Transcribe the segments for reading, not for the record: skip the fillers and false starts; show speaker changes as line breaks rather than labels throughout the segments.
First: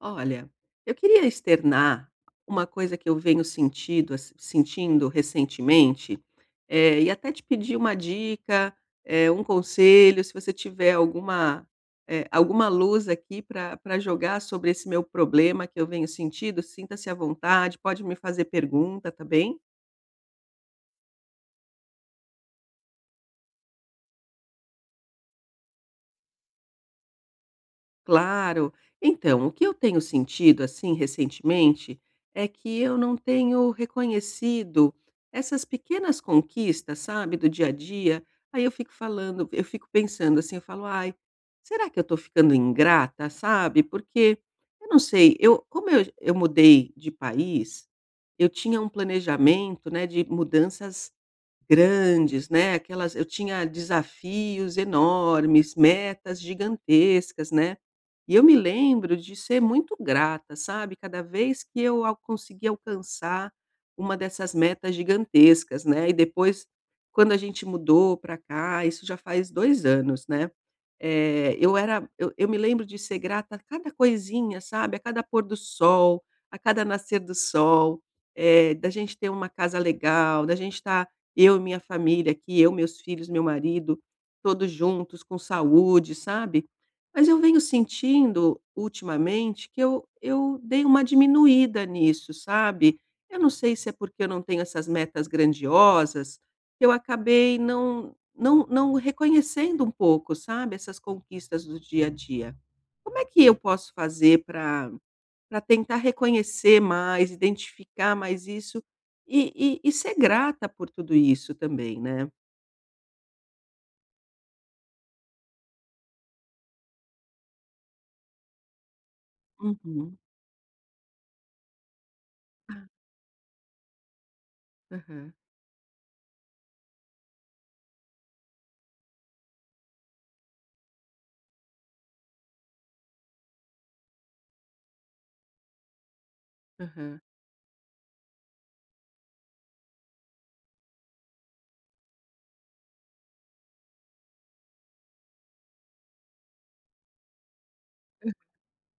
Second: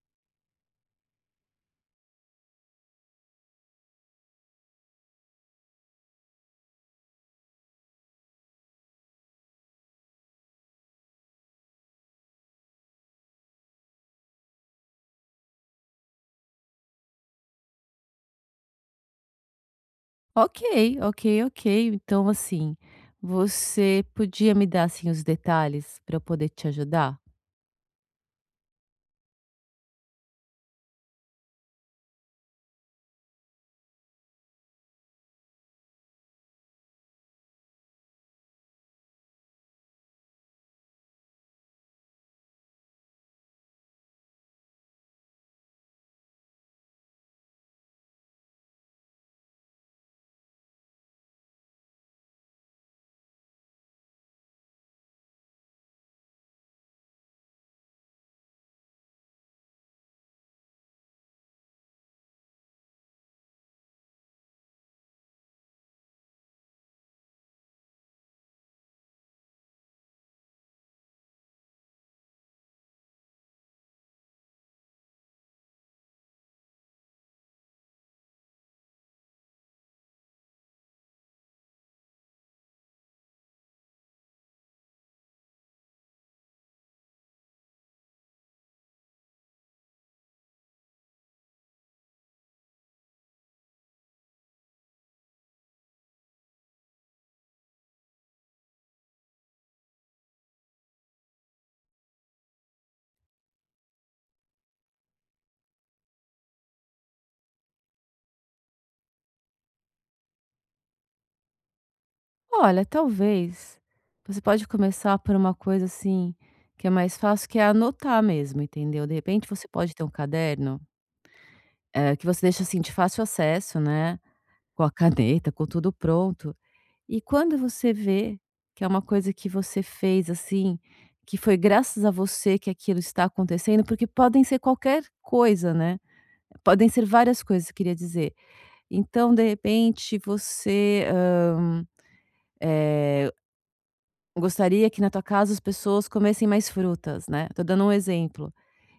Olha, eu queria externar uma coisa que eu venho sentido ass sentindo recentemente, e até te pedir uma dica, um conselho, se você tiver alguma luz aqui para pra jogar sobre esse meu problema que eu venho sentindo. Sinta-se à vontade, pode me fazer pergunta, tá bem?
Ok, ok, ok. Então, assim, você podia me dar assim os detalhes para eu poder te ajudar?
Claro. Então, o que eu tenho sentido, assim, recentemente, é que eu não tenho reconhecido essas pequenas conquistas, sabe, do dia a dia. Aí eu fico pensando assim, eu falo, ai, será que eu estou ficando ingrata, sabe? Porque eu não sei, eu mudei de país, eu tinha um planejamento, né, de mudanças grandes, né, aquelas eu tinha desafios enormes, metas gigantescas, né. E eu me lembro de ser muito grata, sabe, cada vez que eu al conseguia alcançar uma dessas metas gigantescas, né. E depois, quando a gente mudou para cá, isso já faz 2 anos, né, eh, eu era eu me lembro de ser grata a cada coisinha, sabe, a cada pôr do sol, a cada nascer do sol, da gente ter uma casa legal, da gente estar eu e minha família aqui, eu, meus filhos, meu marido, todos juntos, com saúde, sabe. Mas eu venho sentindo, ultimamente, que eu dei uma diminuída nisso, sabe. Eu não sei se é porque eu não tenho essas metas grandiosas, que eu acabei não reconhecendo um pouco, sabe, essas conquistas do dia a dia. Como é que eu posso fazer para tentar reconhecer mais, identificar mais isso e ser grata por tudo isso também, né?
Olha, talvez você pode começar por uma coisa assim que é mais fácil, que é anotar mesmo, entendeu? De repente você pode ter um
Uhum.
caderno que você deixa assim de fácil acesso, né? Com a
Aham,
caneta, com tudo pronto. E quando você vê que é uma coisa que você fez assim, que foi graças a você que aquilo está acontecendo, porque podem ser qualquer coisa, né? Podem ser
aham,
várias coisas, queria dizer. Então, de repente, você, eh, gostaria que na tua casa as pessoas comessem mais frutas, né, tô dando um exemplo.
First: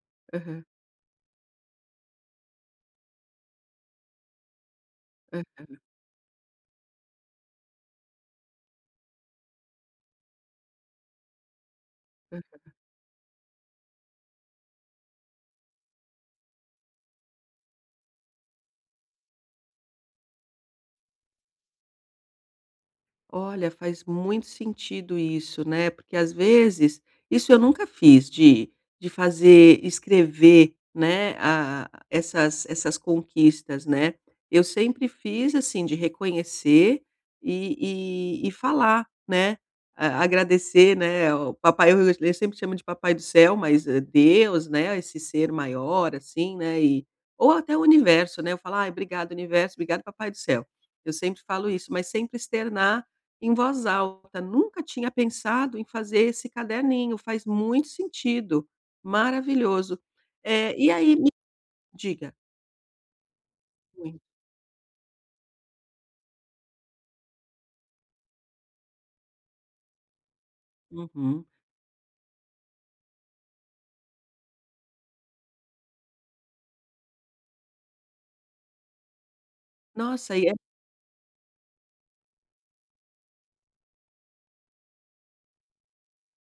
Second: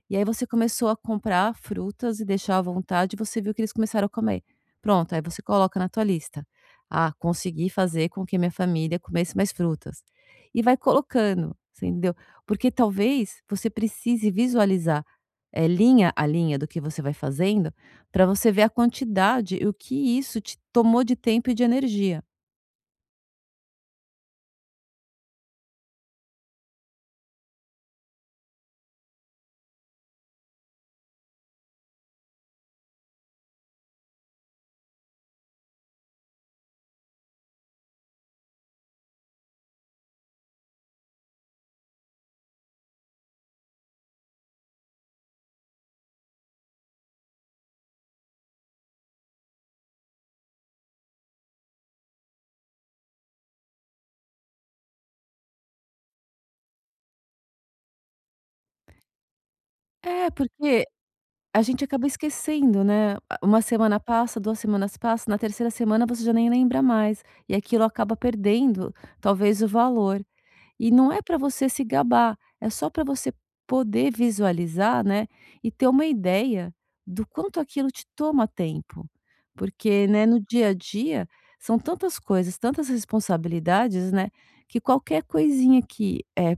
E aí você
aham,
começou a comprar frutas e deixar à vontade, e você viu que eles começaram a comer. Pronto, aí você coloca
aham,
na tua lista: "Ah, consegui fazer com que minha família comesse mais frutas". E vai colocando, você entendeu?
aham.
Porque talvez você precise visualizar, linha a linha do que você vai fazendo, para você ver a quantidade e o que isso te tomou de tempo e de energia.
Olha, faz muito sentido isso, né, porque às vezes isso eu nunca fiz de fazer escrever, né, a essas conquistas, né. Eu sempre fiz, assim, de reconhecer e falar, né, a agradecer, né, o papai, eu sempre chamo de papai do céu, mas, Deus, né, esse ser maior, assim, né, e ou até o universo, né, eu falo: "Ah, obrigado universo, obrigado papai do céu". Eu sempre falo isso, mas sempre externar em voz alta, nunca tinha pensado em fazer esse caderninho. Faz muito sentido, maravilhoso.
É, porque
E aí me
a gente acaba
diga.
esquecendo, né. A uma semana
Muito.
passa, 2 semanas passa, na terceira semana você já nem lembra mais, e aquilo acaba perdendo, talvez, o valor. E não é para
Uhum.
você se gabar, é só para você poder visualizar, né, e ter uma ideia do quanto aquilo te toma tempo. Porque, né,
Nossa,
no
e
dia a dia são tantas coisas, tantas responsabilidades, né, que qualquer coisinha que,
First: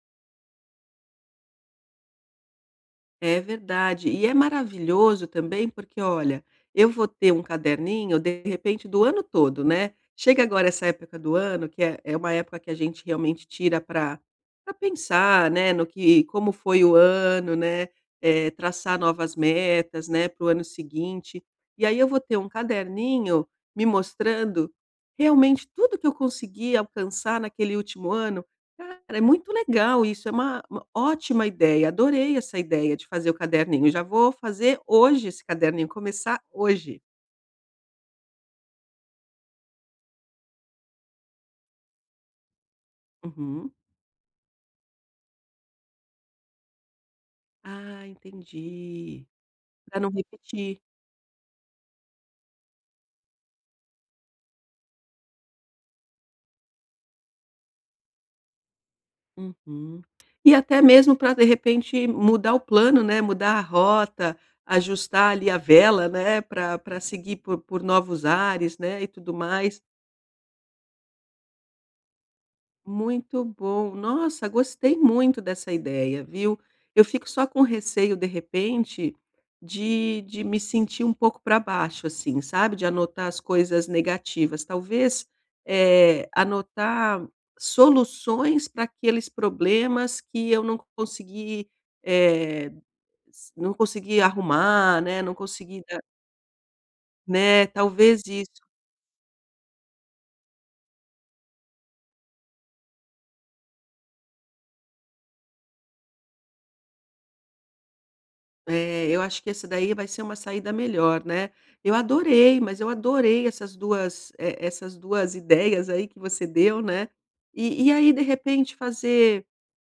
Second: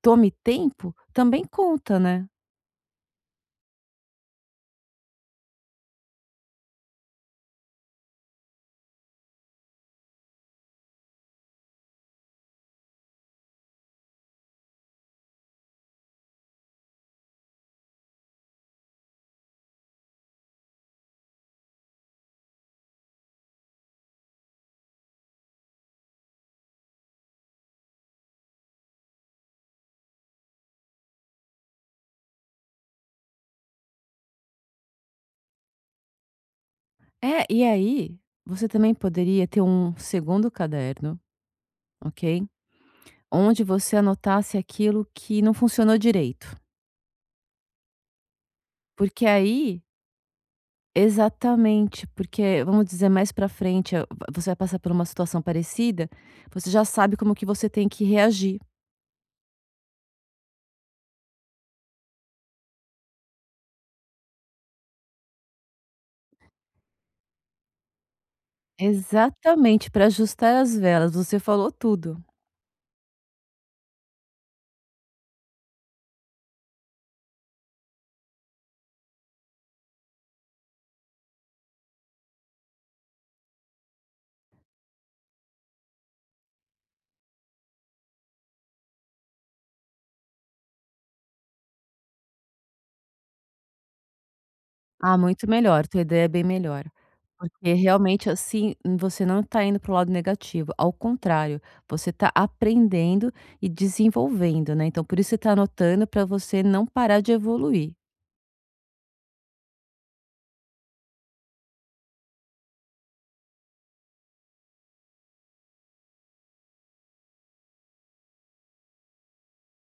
tome tempo também conta, né?
é verdade. E é maravilhoso também, porque olha, eu vou ter um caderninho, de repente, do ano todo, né. Chega agora essa época do ano, que é uma época que a gente realmente tira para pra pensar, né, no que como foi o ano, né, traçar novas metas, né, para o ano seguinte. E aí eu vou ter um caderninho me mostrando realmente tudo que eu consegui alcançar naquele último ano. Cara, é muito legal isso, é uma ótima ideia, adorei essa ideia de fazer o caderninho. Já vou fazer hoje esse caderninho, começar hoje.
É, e aí, você também poderia ter um segundo caderno, ok? Onde
Uhum.
você anotasse aquilo que não funcionou direito.
Ah, entendi.
Porque aí,
Para não repetir.
exatamente, porque vamos dizer mais pra frente, você vai passar por uma situação parecida, você já sabe como que você tem que reagir.
Uhum. E até mesmo para, de repente, mudar o plano, né, mudar a rota, ajustar ali a vela, né, para seguir por novos ares, né, e tudo mais.
Exatamente, para ajustar as velas, você falou tudo.
Muito bom. Nossa, gostei muito dessa ideia, viu. Eu fico só com receio, de repente, de me sentir um pouco para baixo, assim, sabe, de anotar as coisas negativas. Talvez, anotar soluções para aqueles problemas que eu não consegui, eh, s não consegui arrumar,
Ah,
né, não
muito
consegui
melhor,
dar,
tua ideia é bem melhor.
né,
Porque
talvez
realmente
isso.
assim, você não está indo para o lado negativo, ao contrário, você está aprendendo e desenvolvendo, né, então por isso você tá anotando para você não parar de evoluir.
É, eu acho que essa daí vai ser uma saída melhor, né. Eu adorei, mas eu adorei essas 2 ideias aí que você deu, né. E aí, de repente, fazer,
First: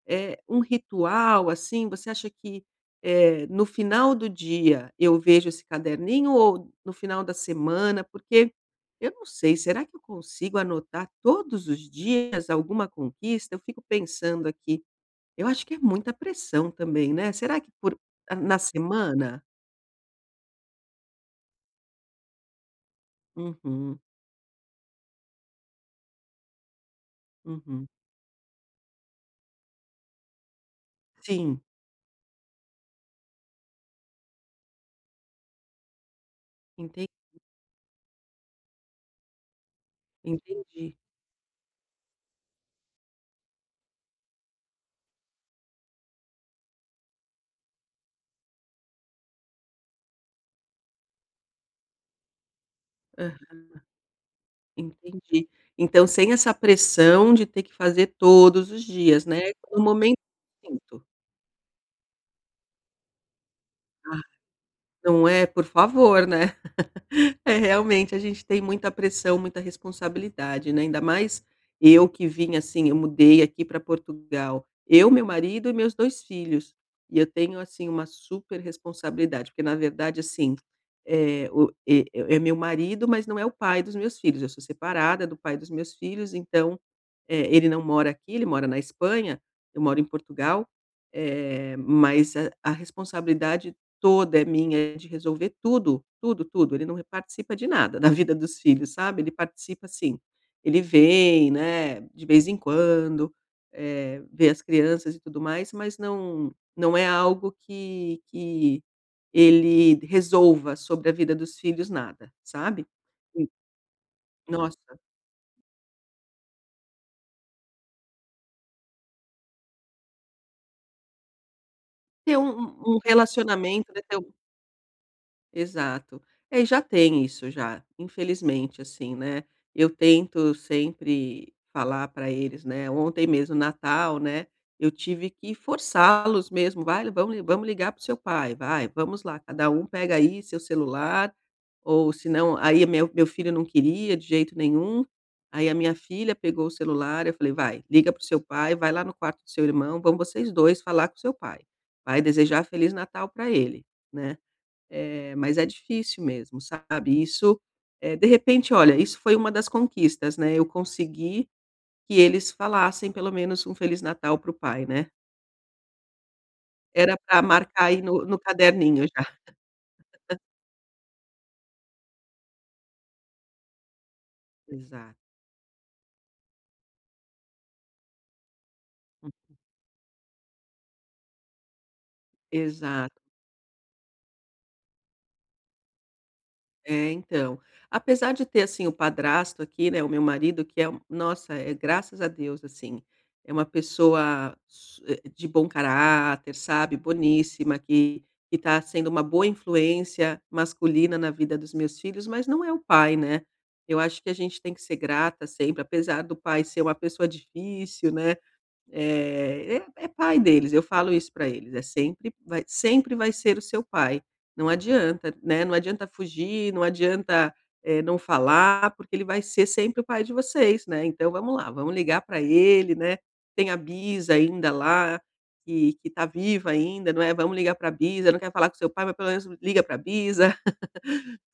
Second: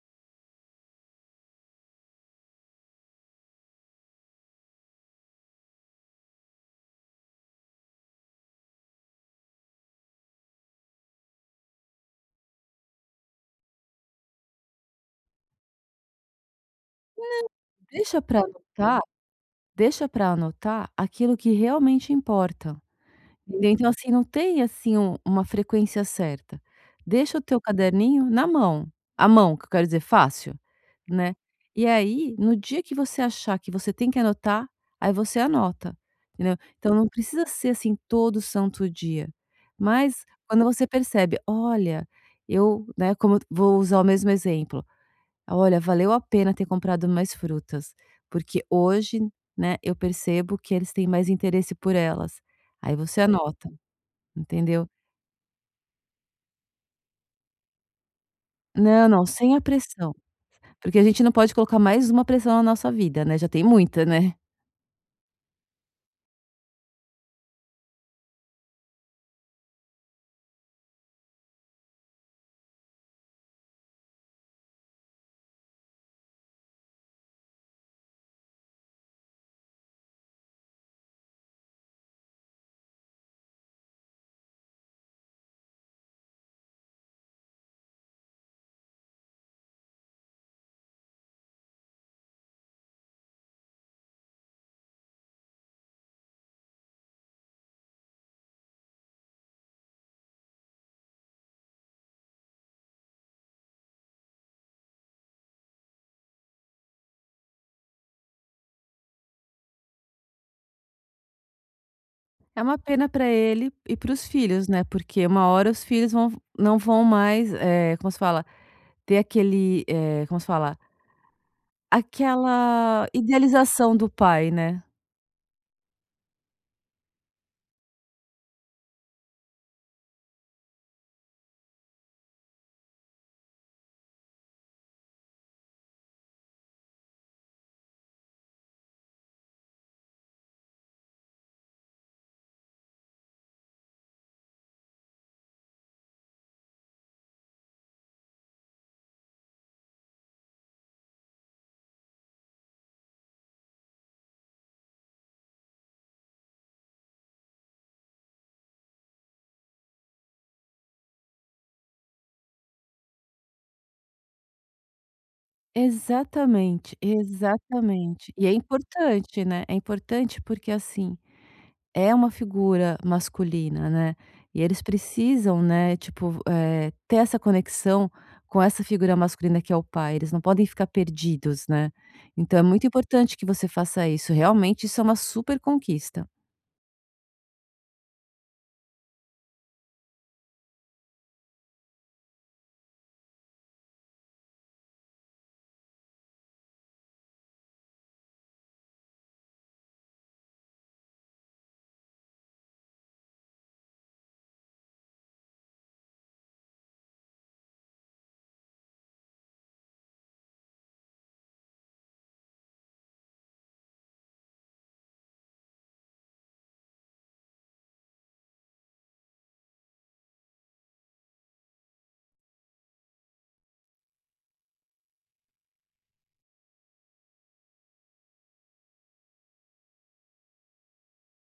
um ritual, assim, você acha que, no final do dia eu vejo esse caderninho ou no final da semana? Porque eu não sei, será que eu consigo anotar todos os dias alguma conquista? Eu fico pensando aqui, eu acho que é muita pressão também, né. Será que por
Deixa
ah,
para
na
anotar
semana?
deixa para anotar aquilo que realmente importa. Entendeu? Então,
Uhum,
assim, não tem, assim, uma frequência certa. Deixa o teu
uhum.
caderninho na mão, a mão, que eu quero dizer, fácil, né.
Sim,
E aí, no dia que você achar que você tem que anotar, aí você anota, entendeu. Então
enten
não precisa ser, assim, todo santo dia, mas quando
entendi.
você percebe: "Olha, eu", né, como eu vou usar o mesmo exemplo: "Olha, valeu a pena ter comprado mais frutas, porque hoje, né, eu percebo que eles têm mais interesse por elas". Aí você
Aham,
anota. Entendeu?
entendi. Então, sem essa pressão de ter que fazer todos os
Não,
dias,
não,
né,
sem a
no
pressão,
momento que
porque a
sinto.
gente não pode colocar mais uma pressão na nossa vida, né, já tem muita,
Ah,
né.
não é? Por favor, né? É, realmente, a gente tem muita pressão, muita responsabilidade, né, ainda mais eu que vim, assim, eu mudei aqui para Portugal. Eu, meu marido e meus 2 filhos. E eu tenho, assim, uma super responsabilidade, porque na verdade, assim, eh, o e é é meu marido, mas não é o pai dos meus filhos. Eu sou separada do pai dos meus filhos, então, ele não mora aqui, ele mora na Espanha, eu moro em Portugal, mas a responsabilidade toda é minha, é de resolver tudo, tudo, tudo. Ele não participa de nada da vida dos filhos, sabe. Ele participa assim, ele vem, né, de vez em quando, vê as crianças e tudo mais, mas não é algo que ele resolva sobre a vida dos filhos nada,
É uma
sabe.
pena para
E
ele e para os filhos,
nossa,
né, porque uma hora os filhos vão não vão mais, como se fala, ter aquele, como se fala,
ter um
aquela
relacionamento,
idealização
né,
do
ter um
pai, né.
exato. É, e já tem isso já, infelizmente, assim, né. Eu tento sempre falar para eles, né, ontem mesmo Natal, né, eu tive que forçá-los mesmo: "Vai, vamos ligar para o seu pai, vai, vamos lá, cada um pega aí seu celular", ou se não, aí meu filho não queria de jeito nenhum. Aí a minha filha pegou o celular, eu falei: "Vai, liga para o seu pai, vai lá no quarto do seu irmão, vão vocês 2 falar com o seu pai, vai desejar feliz Natal para ele", né. Mas é difícil mesmo, sabe. Isso, de repente, olha, isso foi uma das conquistas, né, eu consegui que eles falassem pelo menos um Feliz Natal para o pai, né.
Exatamente,
Era para marcar aí no
exatamente.
no
E é
caderninho já.
importante, né, é importante porque assim é uma figura masculina, né, e eles
Exato,
precisam, né, tipo, ter essa conexão com essa figura masculina que é o pai, eles não podem ficar perdidos, né. Então é muito
exato.
importante que você faça isso, realmente isso é uma super conquista.
É, então. Apesar de ter, assim, o padrasto aqui, né, o meu marido, que é um nossa, é graças a Deus, assim, é uma de bom caráter, sabe, boníssima, que está sendo uma boa influência masculina na vida dos meus filhos, mas não é o pai, né. Eu acho que a gente tem que ser grata sempre. Apesar do pai ser uma pessoa difícil, né, é pai deles, eu falo isso para eles, é sempre vai ser o seu pai, não adianta, né, não adianta fugir, não adianta, não falar, porque ele vai ser sempre o pai de vocês, né, então vamos lá, vamos ligar para ele, né, tem a bisa ainda lá, que tá viva ainda, não é. Vamos ligar para a bisa, não quer falar com seu pai, mas pelo menos liga para a bisa.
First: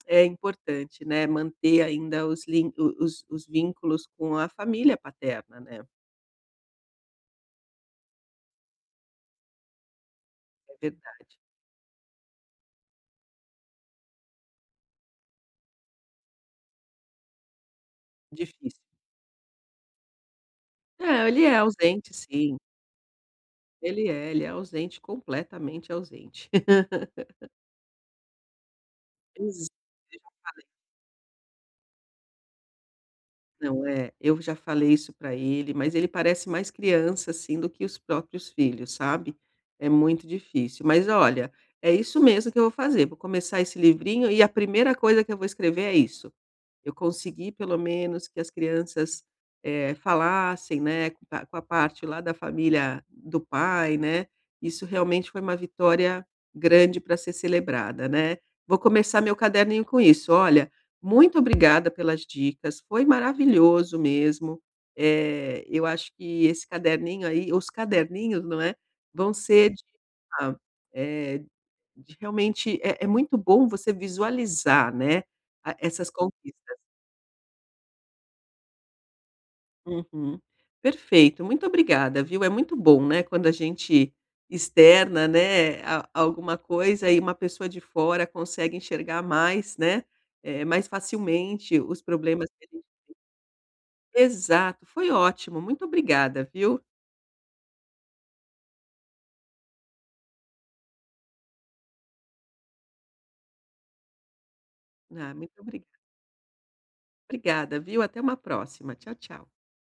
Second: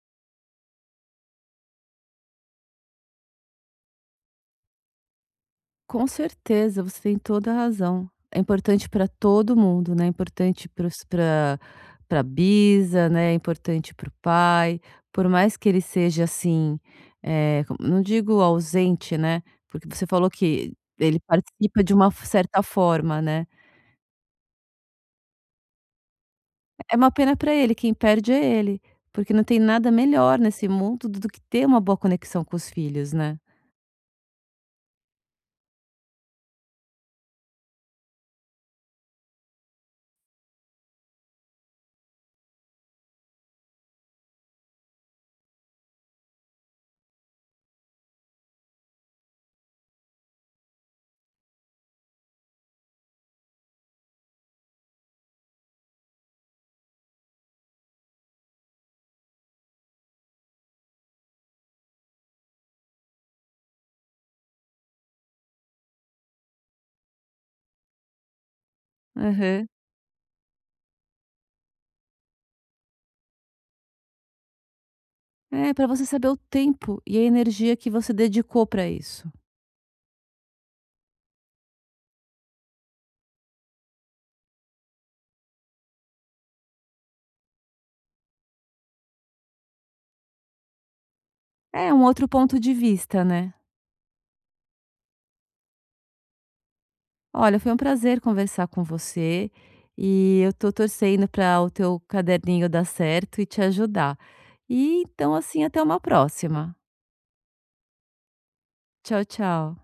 É importante, né, manter ainda os vínculos com a família paterna, né,
Com certeza, você tem toda a razão. É importante para todo mundo, né, é importante
é verdade,
para para bisa, né, é importante para o pai, por mais que ele seja, assim, como não digo
difícil.
ausente, né, porque você falou que ele
É, ele é
participa de uma
ausente sim,
certa forma, né.
ele é ausente, completamente ausente.
É uma pena para ele, quem perde é ele, porque não tem
Exa
nada melhor nesse mundo do que ter uma boa conexão com os filhos, né.
Não, é, eu já falei isso para ele, mas ele parece mais criança, assim, do que os próprios filhos, sabe. É muito difícil, mas olha, é isso mesmo que eu vou fazer, vou começar esse livrinho e a primeira coisa que eu vou escrever é isso. Eu consegui pelo menos que as crianças, falassem, né, com a parte lá da família do pai, né, isso realmente foi uma vitória grande para ser celebrada, né. Vou começar meu caderninho com isso. Olha, muito obrigada pelas dicas, foi maravilhoso mesmo. Eu acho que esse caderninho aí os caderninhos, não é, vão
Aham.
ser de ah, eh, de realmente é muito bom você visualizar, né,
É,
a
para você
essas
saber o
conquistas.
tempo e a energia que você dedicou para isso.
Uhum. Perfeito, muito obrigada, viu? É muito bom, né, quando a gente externa, né, alguma coisa e uma pessoa de fora consegue enxergar mais, né, mais facilmente
É,
os
um outro
problemas.
ponto
Que a
de
gente-
vista, né.
exato, foi ótimo, muito obrigada, viu?
Olha, foi um prazer conversar com você, e eu tô torcendo para o teu caderninho dar certo e te ajudar. E,
Ah,
então,
muito
assim, até
obrigada,
uma próxima.
obrigada, viu? Até uma próxima. Tchau,
Tchau,
tchau.
tchau.